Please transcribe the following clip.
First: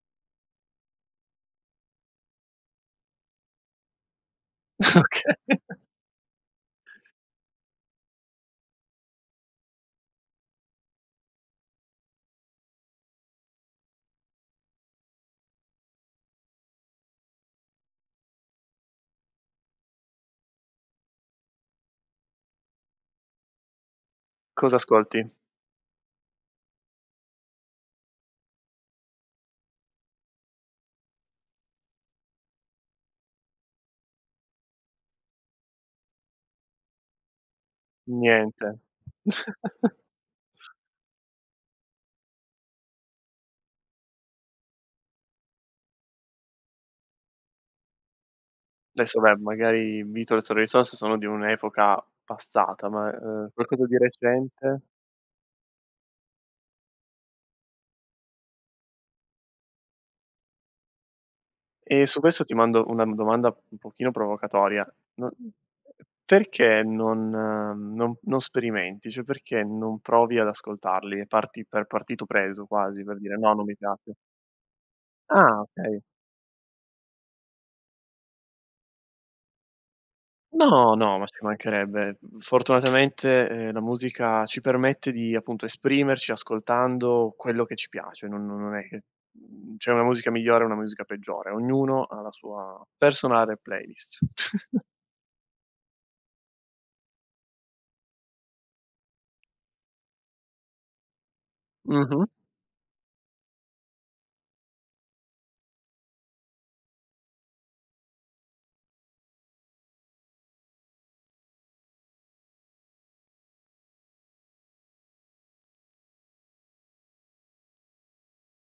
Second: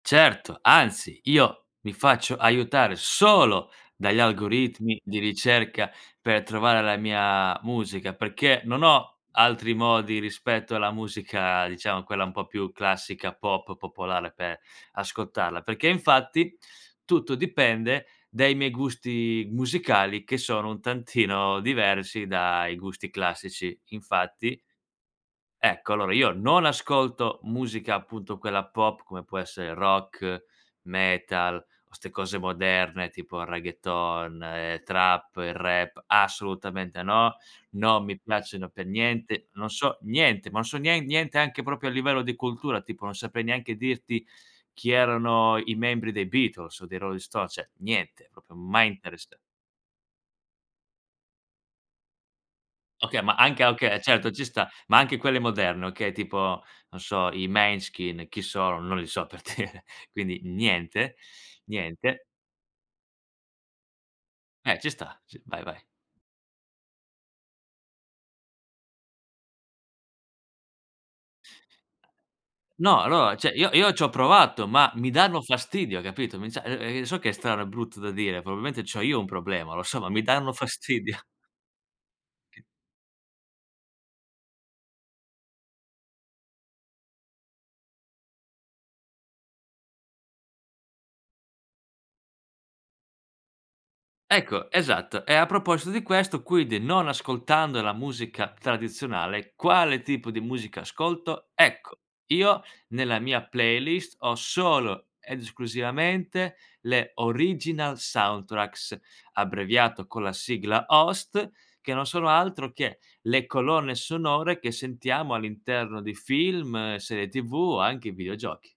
Certo, anzi, io mi faccio aiutare solo dagli algoritmi di Okay. ricerca per trovare la mia musica, perché non ho altri modi rispetto alla musica, diciamo quella un po' più classica, pop, popolare per ascoltarla. Perché infatti tutto dipende dai miei gusti musicali che sono un tantino diversi dai gusti classici. Infatti Cosa ascolti? Ecco. Allora io non ascolto musica, appunto, quella pop come può essere rock, metal o ste cose moderne tipo il reggaeton e trap, il rap. Assolutamente no, non mi Niente. piacciono pe' niente, non so niente, ma non so nien niente anche proprio a livello di cultura, tipo non saprei neanche dirti chi erano i membri dei Beatles o dei Rolling Sto cioè niente, proprio mai Adesso interess beh, magari i Beatles o i Rolling Stones sono di un'epoca passata, ma, ehm, Okay ma uhm, anche ah qualcosa di okay, certo ci sta, recente? ma anche quelle moderne, okay, tipo non so, i Måneskin, chi sono? Non li so per dire, quindi niente, Ehm, su niente. questo ti mando una m domanda un pochino Eh provocatoria. ci sta No sì, vai vai. perché non, mhmm, non non sperimenti? Cioè perché non provi ad ascoltarli e parti per partito preso No, quasi, per dire: allora, cioè, "No, non io mi io pia" c'ho provato, ma mi danno Ah fastidio, okay. hai capito, mi cioè, ehm, ehm, so che è strano, è brutto da dire, probabilmente c'ho io un problema, lo so, ma mi danno No, no, fastidio. ma ci mancherebbe. Fortunatamente, ehm, la musica ci permette di, appunto, esprimerci ascoltando quello che ci piace. Non non non è che, mhmm, c'è una musica migliore o una musica peggiore. Ognuno ha la sua personale playlist. Ecco, esatto, e a proposito di questo, quindi non ascoltando la musica tradizionale, quale tipo di musica, ascolto, ecco, Mh-mh. io nella mia playlist ho solo ed esclusivamente le Original Soundtracks, abbreviato con la sigla OST, che non sono altro che le colonne sonore che sentiamo all'interno di film, serie TV o anche i videogiochi.